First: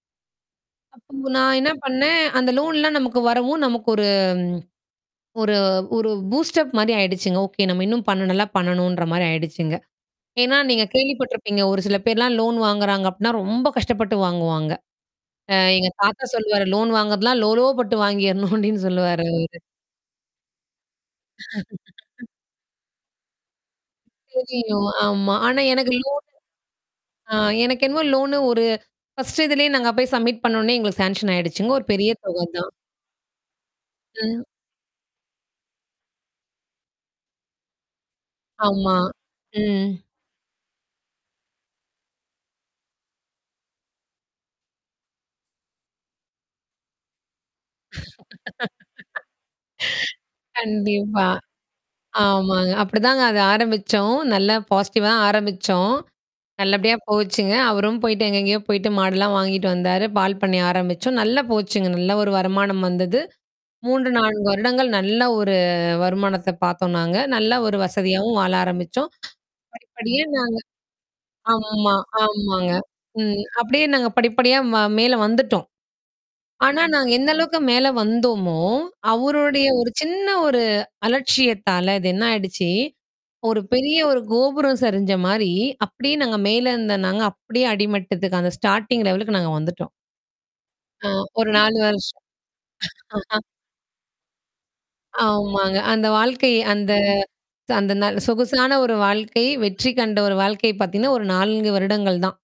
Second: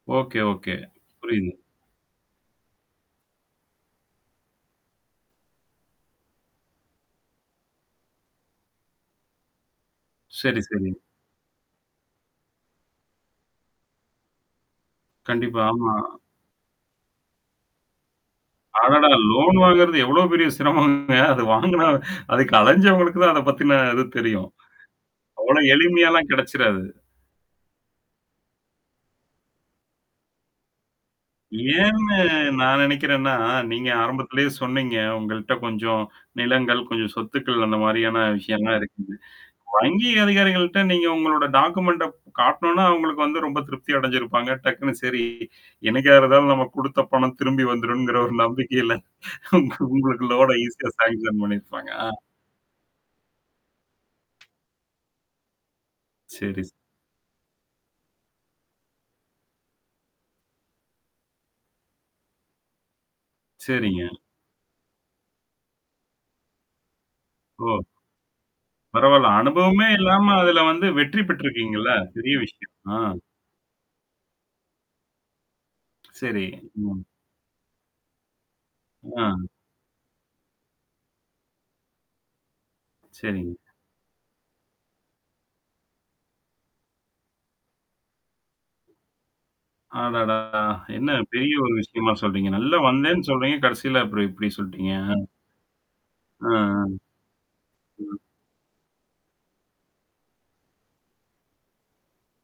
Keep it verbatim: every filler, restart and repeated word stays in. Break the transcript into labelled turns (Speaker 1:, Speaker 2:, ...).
Speaker 1: Okay, okay.
Speaker 2: அப்ப
Speaker 1: புரியுங்.
Speaker 2: நான் என்ன பண்ணேன், அந்த லோன்லாம் நமக்கு வரவும். நமக்கு ஒரு ஒரு ஒரு பூஸ்டப் மாரி ஆயிடுச்சுங்க. ஓகே, நம்ம இன்னும் பண்ண நல்லா பண்ணணுன்ற மாரி ஆயிடுச்சுங்க. ஏன்னா,
Speaker 1: சரி,
Speaker 2: நீங்க
Speaker 1: சரி.
Speaker 2: கேள்விப்பட்டருப்பீங்க. ஒரு சில பேர்லாம் லோன் வாங்குறாங்க அப்டின்னா ரொம்ப கஷ்டப்பட்டு வாங்குவாங்க. அ
Speaker 1: கண்டிப்பா.
Speaker 2: எங்க
Speaker 1: ஆமா.
Speaker 2: தாத்தா சொல்லுவாரு. லோன் வாங்குறதலாம் லோலோ பட்டு வாங்கிறணும் அப்ப்டின்னு
Speaker 1: அடடா!
Speaker 2: சொல்லுவாரு
Speaker 1: லோன்
Speaker 2: அவரு
Speaker 1: வாங்கறது எவ்வளோ பெரிய சிரமங்க. அது வாங்குனா அதுக்கு அழஞ்சவங்களுக்கு தான் அத பத்தின இது தெரியும்.
Speaker 2: தெரியம், ஆமா.
Speaker 1: அவ்ளோ
Speaker 2: ஆனா எனக்கு லோன்.
Speaker 1: எளிமையாலாம் கிடைச்சிராது.
Speaker 2: ஆ எனக்கு என்னமோ லோனு ஒரு ஃபர்ஸ்ட் இதுலேயே நாங்க போய் சப்மிட் பண்ணோனே எங்களுக்கு சேங்ஷன் ஆயிடுச்சுங்க ஒரு பெரிய
Speaker 1: ஏன்னு
Speaker 2: தொகை தான்.
Speaker 1: நான் நெனைக்கிறேன்னா, நீங்க
Speaker 2: ம்.
Speaker 1: ஆரம்பத்திலேயே சொன்னீங்க. உங்கள்ட்ட கொஞ்சம் நிலங்கள், கொஞ்சம் சொத்துக்கள் அந்த மாரியான விஷயம்லாம்
Speaker 2: ஆமா,
Speaker 1: இருக்குது.
Speaker 2: ம்.
Speaker 1: வங்கி அதிகாரிகள்ட்ட நீங்க உங்களோட டாக்குமெண்ட காட்டனோனா, அவங்களுக்கு வந்து ரொம்ப திருப்தி அடைஞ்சிருப்பாங்க. டக்குனு சரி என்னைக்கா இருந்தாலு நம்ம குடுத்த பணம் திரும்பி வந்துரும்ங்கிற ஒரு நம்பிக்கையில. உங்க உங்களுக்கு லோனா ஈஸியா
Speaker 2: கண்டிப்பா.
Speaker 1: செலக்க்ஷன் பண்ணியிருப்பாங்க. ஆ.
Speaker 2: ஆமாங்க. அப்படிதாங்க அது ஆரம்பிச்சோம். நல்ல பாசிட்டிவ் -வா ஆரம்பிச்சோம்.
Speaker 1: செரி.
Speaker 2: நல்லபடியா போச்சுங்க. அவரும் போயிட்டு எங்கெங்கேயோ போயிட்டு மாடல்லாம் வாங்கிட்டு வந்தாரு. பால் பண்ணை ஆரம்பிச்சோம். நல்லா போச்சுங்க. நல்ல ஒரு வருமானம் வந்தது.
Speaker 1: செரிங்க.
Speaker 2: மூன்று நான்கு வருடங்கள் நல்ல ஒரு வருமானத்த பாத்தோம் நாங்க. நல்ல ஒரு
Speaker 1: ஓ!
Speaker 2: வசதியாவும் வாழ ஆரம்பிச்சோம்.
Speaker 1: பரவால்ல. அனுபவமே
Speaker 2: படிப்படியே
Speaker 1: இல்லாம
Speaker 2: நாங்க.
Speaker 1: அதுல வந்து வெற்றி பெற்றிருக்கீங்கல்ல?
Speaker 2: ஆமா,
Speaker 1: பெரிய
Speaker 2: ஆமாங்க.
Speaker 1: விஷயம். ஆ.
Speaker 2: ம் அப்படியே நாங்க படிப்படியா மேல வந்துட்டோம்.
Speaker 1: செரி.
Speaker 2: ஆனா,
Speaker 1: ம்.
Speaker 2: நாங்க எந்த அளவுக்கு மேல வந்தோமோ,
Speaker 1: ஆ.
Speaker 2: அவருடைய ஒரு சின்ன ஒரு அலட்சியத்தால இது என்ன ஆயிடுச்சு?
Speaker 1: செரிங்க.
Speaker 2: ஒரு பெரிய ஒரு கோபுரம் சரிஞ்ச மாரி அப்படியே நாங்க மேல இருந்தோம் நாங்க அப்படியே அடிமட்டத்துக்கு அந்த ஸ்டார்டிங் லெவலுக்கு நாங்க வந்துட்டோம்.
Speaker 1: அடடா! என்ன,
Speaker 2: அ ஒரு
Speaker 1: பெரிய ஒரு
Speaker 2: நாலு
Speaker 1: விஷயமா
Speaker 2: வருஷம்.
Speaker 1: சொல்றீங்க? நல்லா வந்தேன்னு சொல்றீங்க? கடைசில அப்புறம் இப்படி சொல்ட்டீங்க?
Speaker 2: ஆமாங்க. அந்த
Speaker 1: ஆ,
Speaker 2: வாழ்க்கை
Speaker 1: ஆ.
Speaker 2: அந்த ச அந்த நான்
Speaker 1: ம்.
Speaker 2: சொகுசான ஒரு வாழ்க்கை, வெற்றி கண்ட ஒரு வாழ்க்கை பாத்தீங்கன்னா, ஒரு நான்கு வருடங்கள் தான்.